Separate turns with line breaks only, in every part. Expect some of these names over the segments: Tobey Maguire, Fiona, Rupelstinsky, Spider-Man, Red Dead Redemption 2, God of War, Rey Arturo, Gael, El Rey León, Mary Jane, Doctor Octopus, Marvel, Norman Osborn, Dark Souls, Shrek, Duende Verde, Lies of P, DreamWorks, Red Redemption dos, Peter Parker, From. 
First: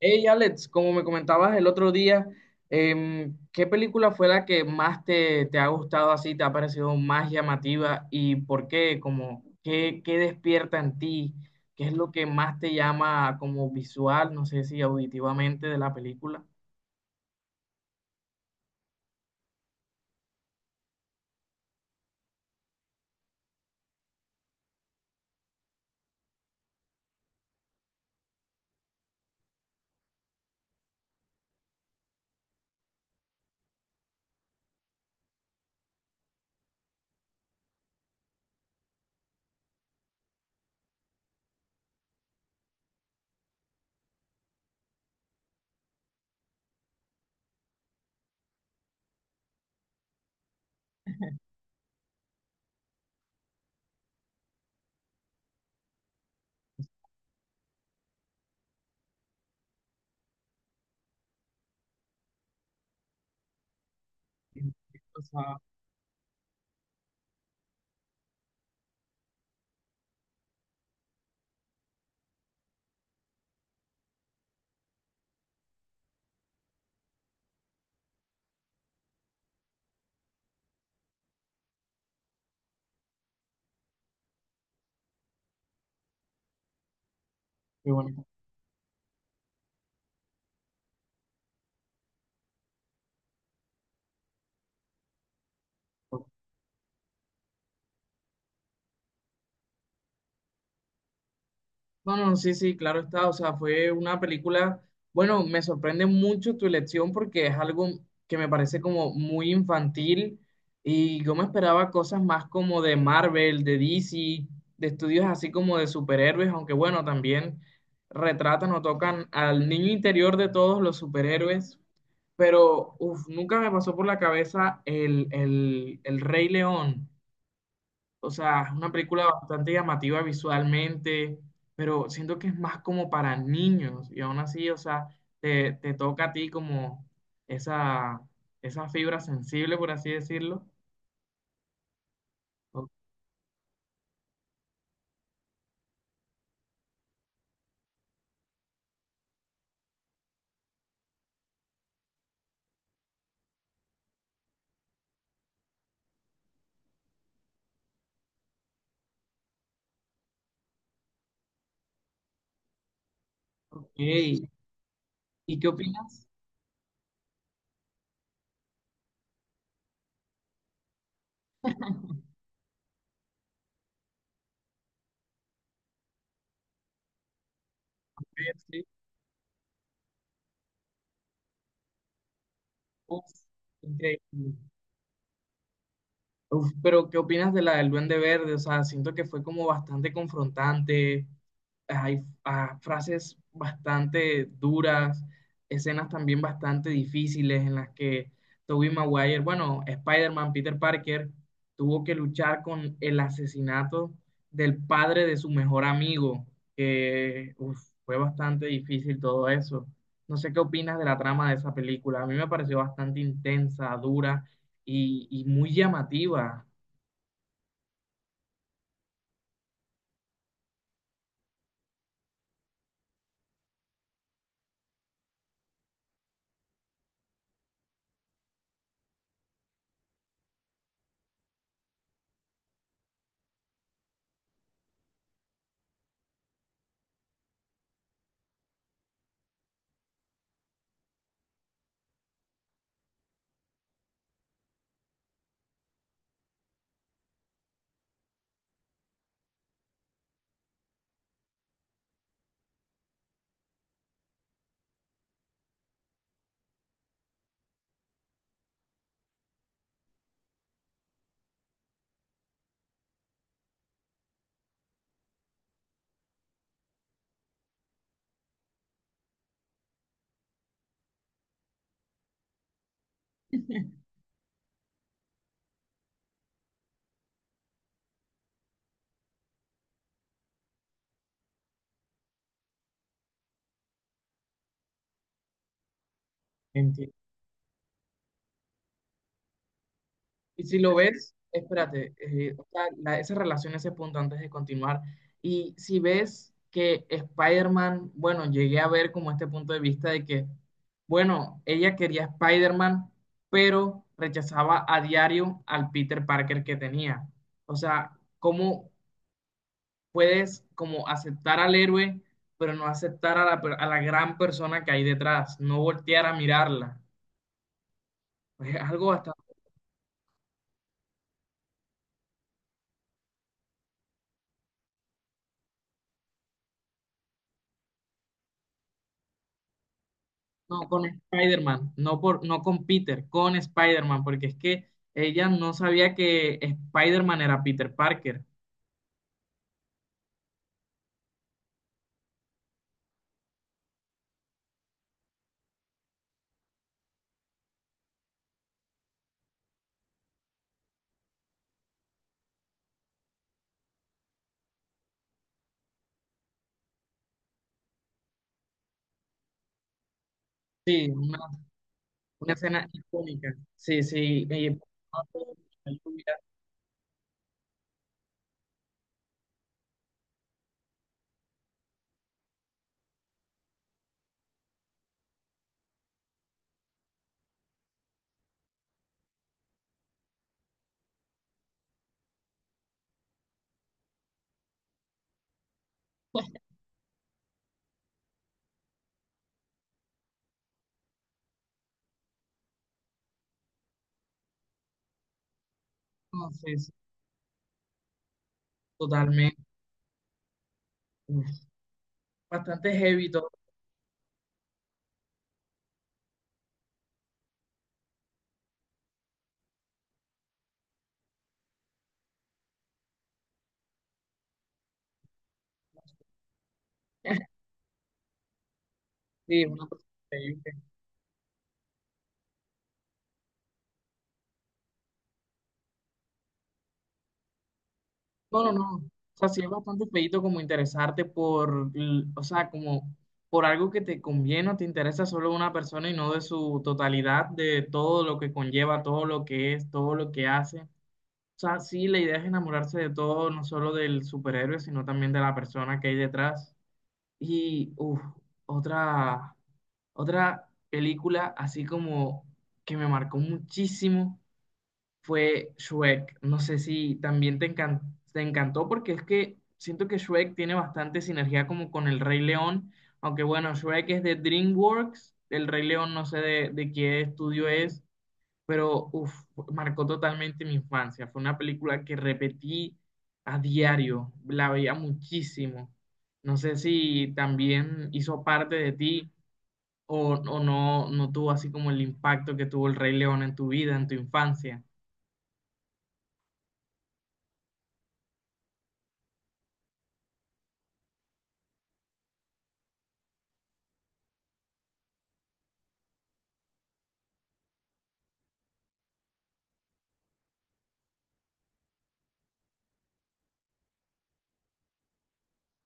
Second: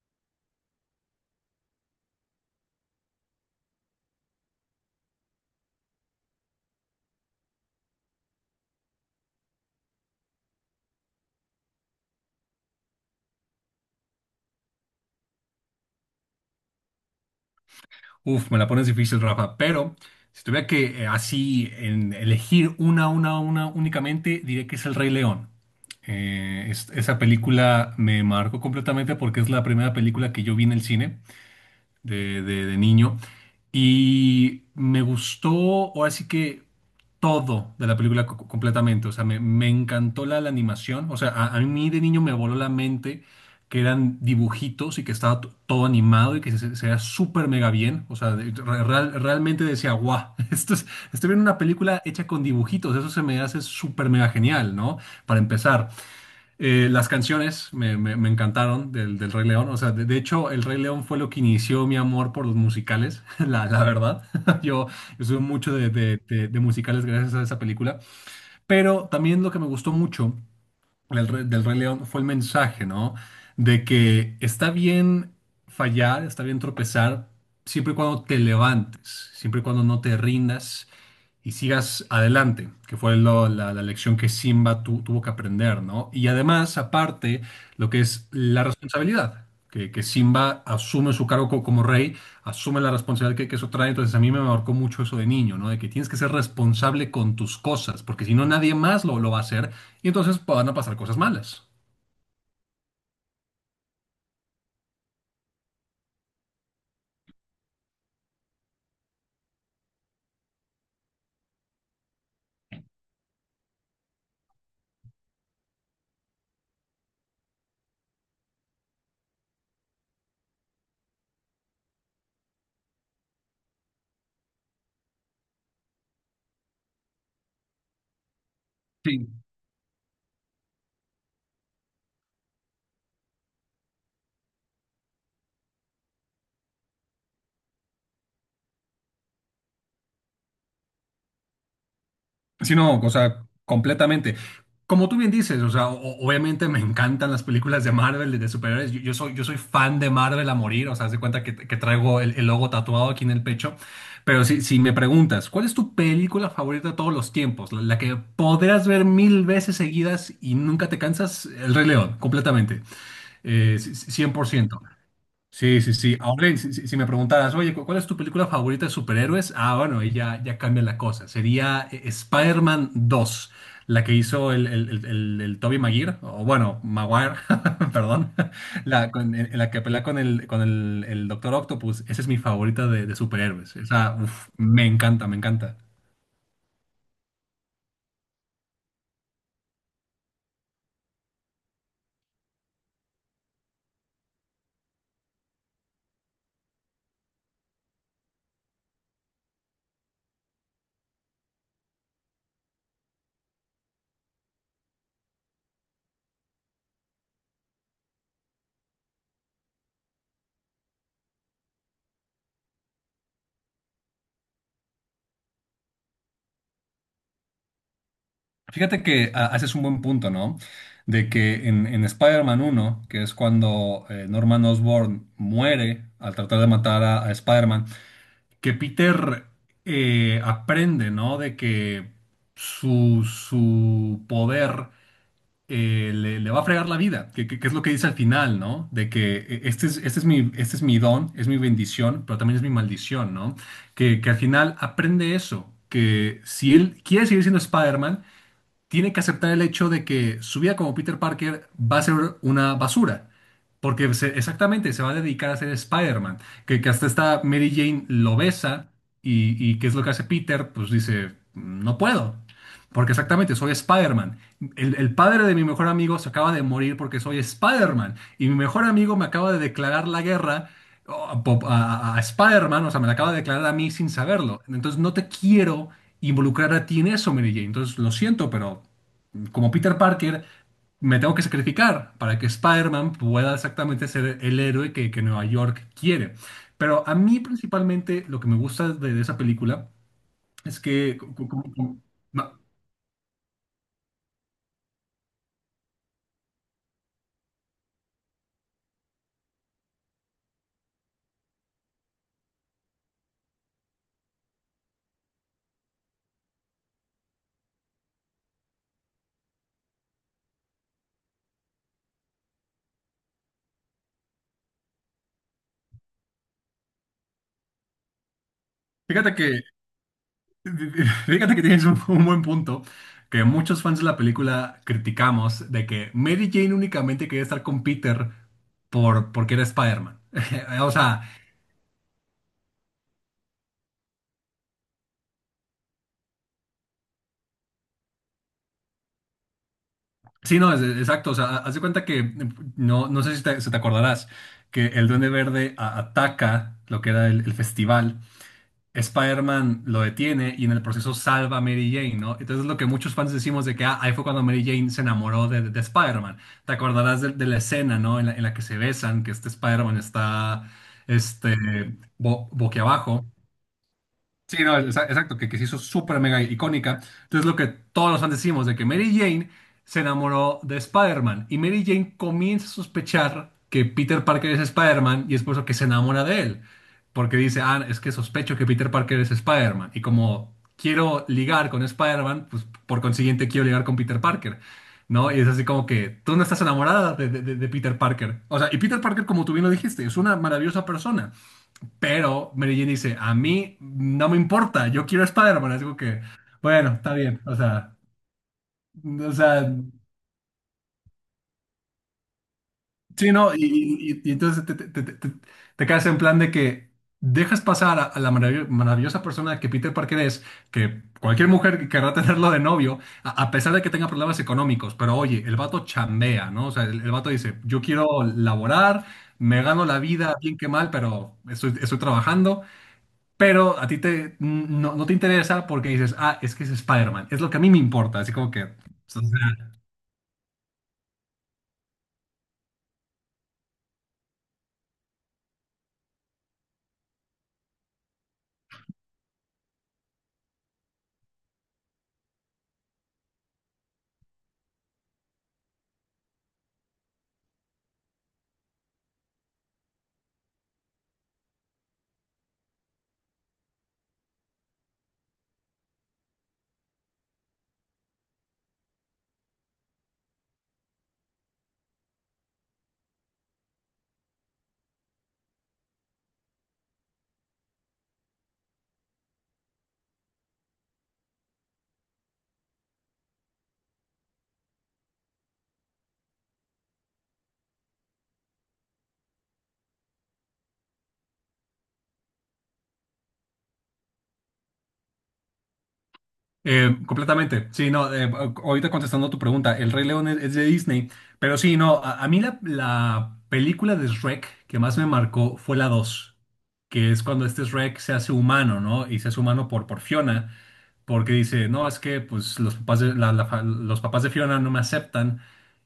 Hey Alex, como me comentabas el otro día, ¿qué película fue la que más te ha gustado así, te ha parecido más llamativa y por qué? Como, ¿qué despierta en ti? ¿Qué es lo que más te llama como visual, no sé si auditivamente de la película?
Uf, me la pones difícil, Rafa, pero si tuviera que así elegir una únicamente, diría que es El Rey León. Esa película me marcó completamente porque es la primera película que yo vi en el cine de niño y me gustó, o así que todo de la película completamente, o sea, me encantó la animación, o sea, a mí de niño me voló la mente que eran dibujitos y que estaba todo animado y que se veía súper mega bien, o sea, realmente decía, guau, esto es, estoy viendo una película hecha con dibujitos, eso se me hace súper mega genial, ¿no? Para empezar. Las canciones me encantaron del Rey León. O sea, de hecho, el Rey León fue lo que inició mi amor por los musicales, la verdad. Yo,
O
yo soy
sea,
mucho de musicales gracias a esa película. Pero también lo que me gustó mucho del Rey León fue el mensaje, ¿no? De que está bien fallar, está bien tropezar, siempre y cuando te levantes, siempre y cuando no te rindas y sigas adelante, que fue la lección que Simba tuvo que aprender, ¿no? Y además, aparte, lo
qué
que
bonito.
es la responsabilidad, que Simba asume su cargo como rey, asume la responsabilidad que eso trae, entonces a mí me marcó mucho eso de niño, ¿no? De que tienes que ser responsable con tus cosas, porque si no nadie más lo va a hacer y entonces van a pasar cosas malas.
No, no, sí, sí, claro está. O sea, fue una película, bueno, me sorprende mucho tu elección porque es algo que me parece como muy infantil y yo me esperaba cosas más como de Marvel, de DC, de estudios así como de superhéroes, aunque bueno, también retratan o tocan al niño interior de todos los superhéroes, pero uf, nunca me pasó por la cabeza el Rey León. O sea, es una película bastante llamativa visualmente, pero siento que es más como para niños y aún así, o sea, te toca a ti como esa, esa fibra sensible, por así decirlo.
Sí,
O-
no, o sea, completamente. Como tú bien dices, o sea, obviamente me encantan las películas de Marvel, de superhéroes. Yo soy fan de Marvel a morir, o sea, haz de cuenta que traigo el logo tatuado aquí en el pecho. Pero si me preguntas, ¿cuál es tu película favorita de todos los tiempos? La que podrás ver mil veces seguidas y nunca te cansas, El Rey León, completamente,
Ok. ¿Y
100%.
qué
Sí, sí, sí.
opinas?
Ahora, si me preguntaras, oye, ¿cuál es tu película favorita de superhéroes? Ah, bueno, ahí ya cambia la cosa. Sería Spider-Man 2, la que hizo el Tobey Maguire, o bueno, Maguire, perdón,
Sí, sí.
la, en la que pelea con el Doctor Octopus. Esa es mi favorita de
Uf,
superhéroes. Esa,
increíble.
uf, me encanta, me encanta.
Uf, pero ¿qué opinas de la del Duende Verde? O sea, siento que fue como bastante confrontante, hay frases bastante duras, escenas también bastante difíciles en las que Tobey Maguire, bueno, Spider-Man, Peter Parker, tuvo que luchar con el asesinato del padre de su mejor amigo, que uf, fue bastante difícil todo eso. No sé qué opinas de la trama de esa película. A mí me pareció bastante intensa, dura y muy llamativa.
Fíjate que haces un buen punto, ¿no?, de que en Spider-Man 1, que es cuando Norman Osborn muere al tratar de matar a Spider-Man, que Peter aprende, ¿no? De que su poder le va a fregar la vida, que es lo que dice al final, ¿no? De que este es mi don, es mi bendición, pero también es mi maldición, ¿no? Que al final aprende eso, que si él quiere seguir siendo Spider-Man, tiene que aceptar el hecho de que su vida como Peter Parker va a ser una basura. Porque exactamente se va a dedicar a ser Spider-Man. Que hasta esta Mary Jane lo besa y ¿qué es lo que hace Peter? Pues dice, no puedo. Porque exactamente, soy Spider-Man. El padre de mi mejor amigo se acaba de morir porque soy Spider-Man. Y mi mejor amigo me acaba de declarar la guerra a, a Spider-Man, o sea, me la acaba de declarar a mí sin saberlo. Entonces no te quiero involucrar a ti en eso, Mary Jane. Entonces lo siento, pero como Peter Parker, me tengo que sacrificar para que Spider-Man pueda exactamente ser el héroe que Nueva York quiere. Pero
Enti-
a mí principalmente lo que me gusta de esa película
Y si
es
lo
que
ves, espérate, o sea, la- esa relación, ese punto antes de continuar. Y si ves que Spider-Man, bueno, llegué a ver como este punto de vista de que, bueno, ella quería a Spider-Man, pero rechazaba a diario al Peter Parker que tenía. O sea, ¿cómo puedes como aceptar al héroe, pero no aceptar a la, per- a la gran persona que hay detrás? No voltear a mirarla. Es algo.
Fíjate que, fíjate que tienes un buen punto, que muchos fans de la película criticamos de que Mary Jane únicamente quería estar con Peter porque era Spider-Man.
No
O
con
sea,
Spider-Man, no, por, no con Peter, con Spider-Man, porque es que ella no sabía que Spider-Man era Peter Parker.
sí, no, exacto. O sea, haz de cuenta que, no, no sé si te, si te acordarás, que el Duende Verde ataca lo que era el festival. Spider-Man lo detiene y en el proceso salva a Mary Jane, ¿no? Entonces lo que muchos fans decimos de que ahí fue cuando Mary Jane se enamoró de Spider-Man. Te acordarás de la escena, ¿no? En la que se besan, que este Spider-Man está
Sí,
este,
una escena
boquiabajo.
icónica. Sí, sí.
Sí, no, exacto, que se hizo súper mega icónica. Entonces, lo que todos los fans decimos de que Mary Jane se enamoró de Spider-Man y Mary Jane comienza a sospechar que Peter Parker es Spider-Man y es por eso que se enamora de él. Porque dice, ah, es que sospecho que Peter Parker es Spider-Man. Y como quiero ligar con Spider-Man, pues por consiguiente quiero ligar con Peter Parker. ¿No? Y es así como que tú no estás enamorada de Peter Parker. O sea, y Peter Parker, como tú bien lo dijiste, es una maravillosa persona. Pero Mary Jane dice, a mí no me importa, yo quiero a Spider-Man. Es como que,
No, sí, sí,
bueno, está bien. O
totalmente.
sea,
Bastante heavy
sí,
todo.
¿no? Y, y entonces te quedas en plan de que dejas pasar a la maravillosa persona que Peter Parker es, que cualquier mujer que querrá tenerlo de novio, a pesar de que tenga problemas económicos. Pero oye, el vato chambea, ¿no? O sea, el vato dice, yo quiero laborar, me
Sí,
gano
una
la
cosa
vida bien que
increíble.
mal, pero estoy trabajando. Pero a ti te, no, no te interesa porque dices, ah, es que es Spider-Man, es lo que a mí me importa, así como
No,
que... o
no, no.
sea,
O sea, sí es bastante feíto como interesarte por, l- o sea, como por algo que te conviene o te interesa solo una persona y no de su totalidad, de todo lo que conlleva, todo lo que es, todo lo que hace. O sea, sí, la idea es enamorarse de todo, no solo del superhéroe, sino también de la persona que hay detrás. Y, uff, otra, otra película así como que me marcó muchísimo fue Shrek. No sé si también te encan- te encantó porque es que siento que Shrek tiene bastante sinergia como con el Rey León, aunque bueno, Shrek es de DreamWorks, el Rey León no sé de qué estudio es, pero uf, marcó totalmente mi infancia. Fue una película que repetí a diario, la veía muchísimo. No sé si también hizo parte de ti o no, no tuvo así como el impacto que tuvo el Rey León en tu vida, en tu infancia.
completamente. Sí, no, ahorita contestando tu pregunta, El Rey León es de Disney, pero sí, no, a mí la película de Shrek que más me marcó fue la dos, que es cuando este Shrek se hace humano, ¿no? Y se hace humano por Fiona. Porque dice, no, es que pues los papás de, los papás de Fiona no me aceptan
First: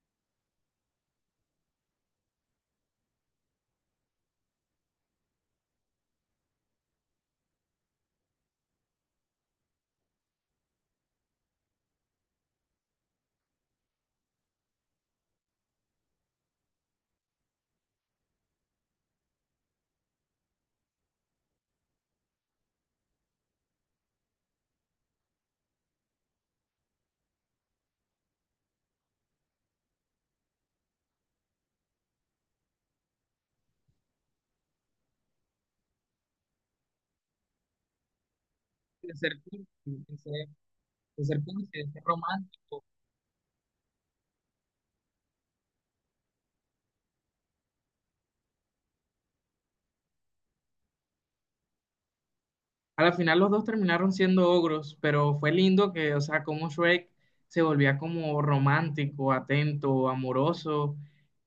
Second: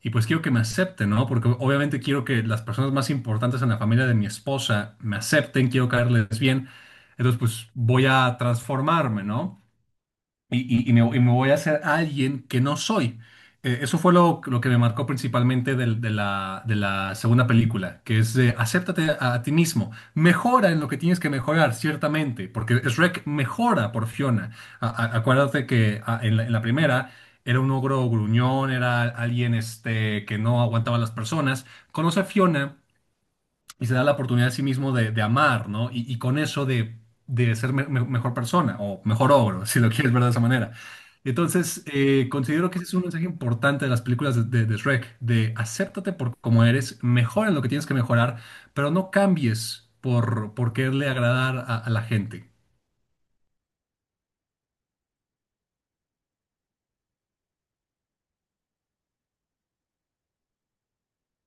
y pues quiero que me acepten, ¿no? Porque obviamente quiero que las personas más importantes en la familia de mi esposa me acepten, quiero caerles bien, entonces pues voy a transformarme, ¿no?, y, y me voy a hacer alguien que no soy. Eso fue lo que me marcó principalmente de la segunda película, que es de acéptate a ti mismo, mejora en lo que tienes que mejorar, ciertamente, porque Shrek mejora por Fiona. Acuérdate que en la primera era un ogro gruñón, era alguien este, que no aguantaba a las personas. Conoce a Fiona y se da la oportunidad a sí mismo de amar, ¿no? Y con eso de ser mejor persona o
De ser
mejor ogro, si lo
cursi,
quieres ver de esa manera.
de ser cursi,
Entonces,
de ser
considero que
romántico.
ese es un mensaje importante de las películas de Shrek, de acéptate por como eres, mejora en lo que tienes que mejorar, pero no cambies por quererle agradar a la gente.
A la final los dos terminaron siendo ogros, pero fue lindo que, o sea, como Shrek se volvía como romántico, atento, amoroso,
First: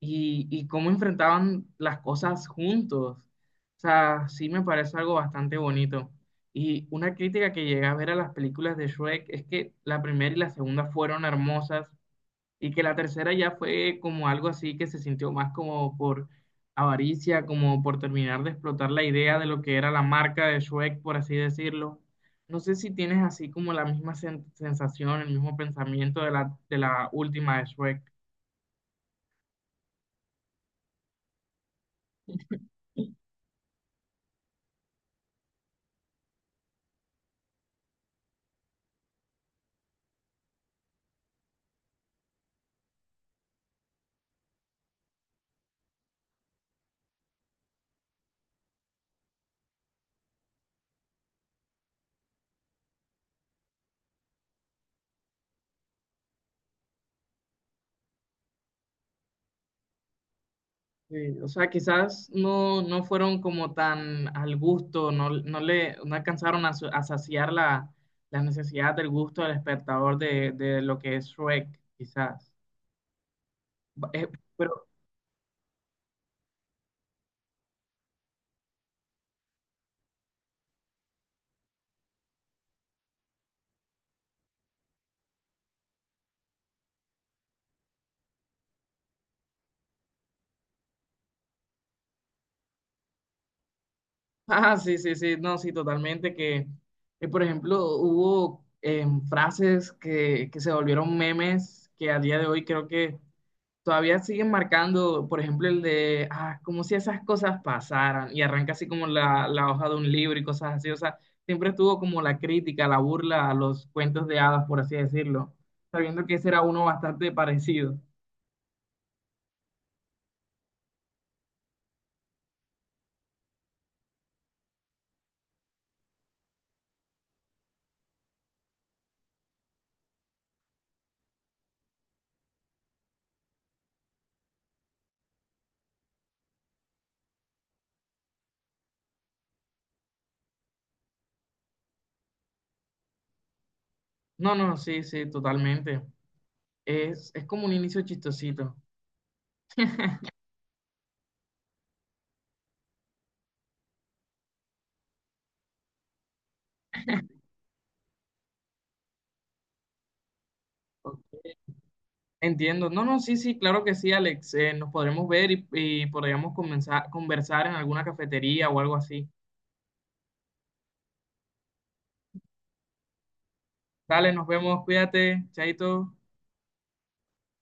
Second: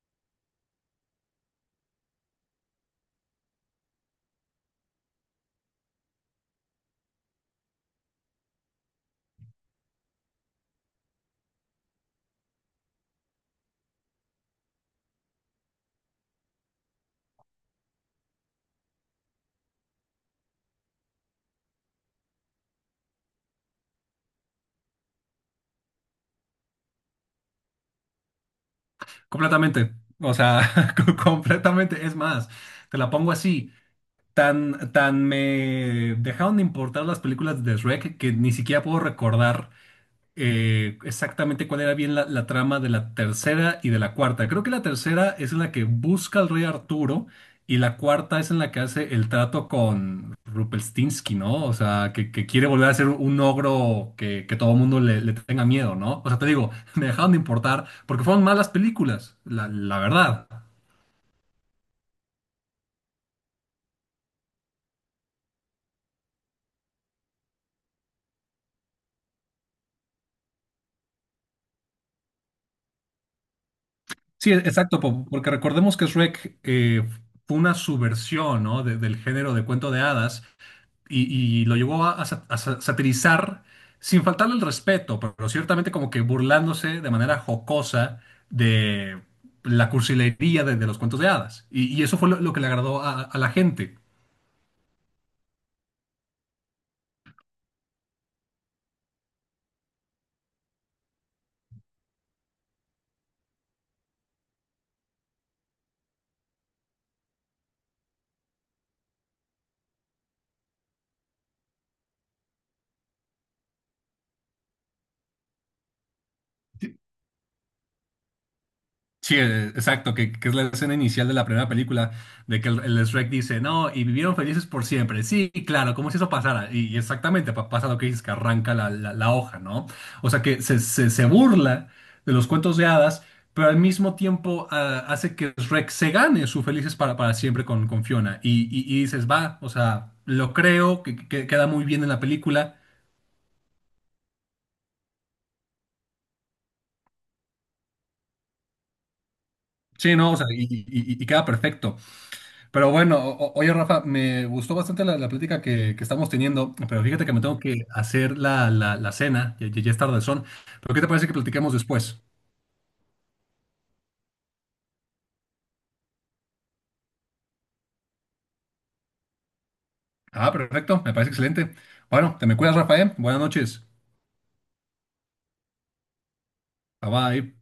y cómo enfrentaban las cosas juntos. O sea, sí me parece algo bastante bonito. Y una crítica que llegué a ver a las películas de Shrek es que la primera y la segunda fueron hermosas, y que la tercera ya fue como algo así que se sintió más como por avaricia, como por terminar de explotar la idea de lo que era la marca de Shrek, por así decirlo. No sé si tienes así como la misma sen- sensación, el mismo pensamiento de la última de Shrek.
Completamente, o sea, completamente. Es más, te la pongo así. Tan me dejaron de importar las películas de Shrek que ni siquiera puedo recordar exactamente cuál era bien la trama de la tercera y de la cuarta. Creo que la tercera es en la que busca al rey Arturo y la cuarta es en la que hace el trato con Rupelstinsky, ¿no? O sea, que quiere volver a ser un ogro que todo el mundo le, le tenga miedo, ¿no? O sea, te digo, me dejaron de importar porque fueron malas películas, la verdad.
Sí, o sea, quizás no, no fueron como tan al gusto, no, no le no alcanzaron a, su- a saciar la, la necesidad del gusto del espectador de lo que es Shrek, quizás. Eh,
Sí,
pero
exacto, porque recordemos que Shrek fue una subversión, ¿no?, del género de cuento de hadas y lo llevó satirizar sin faltarle el respeto, pero ciertamente como que burlándose de manera jocosa de la cursilería de los cuentos de hadas. Y eso fue lo que le agradó a la gente.
ah, sí, sí, sí, no, sí, totalmente que, por ejemplo, hubo frases que se volvieron memes que a día de hoy creo que todavía siguen marcando, por ejemplo, el de, ah, como si esas cosas pasaran y arranca así como la hoja de un libro y cosas así, o sea, siempre estuvo como la crítica, la burla a los cuentos de hadas, por así decirlo, sabiendo que ese era uno bastante parecido.
Sí, exacto, que es la escena inicial de la primera película, de que el Shrek dice, no, y vivieron felices por siempre. Sí, claro, como si eso pasara. Y exactamente pasa lo que dices, que arranca la, la hoja, ¿no? O sea, que se, se burla de los cuentos de hadas, pero al mismo tiempo hace que Shrek se gane su felices para siempre con Fiona. Y, y dices, va, o sea, lo creo, que, queda muy bien en la película.
No, no, sí, sí, totalmente. Es como un inicio chistosito.
Sí, no, o sea, y, y queda perfecto. Pero bueno, oye Rafa, me gustó bastante la plática que estamos teniendo, pero fíjate que me tengo que hacer la cena, ya es tardezón. Pero ¿qué te parece que platiquemos después?
Entiendo. No, no, sí, sí, claro que sí, Alex. Nos podremos ver y podríamos comenzar, conversar en alguna cafetería o algo así.
Ah, perfecto, me parece excelente. Bueno, te me cuidas, Rafael. Buenas noches.
Dale, nos vemos, cuídate, chaito.
Bye bye.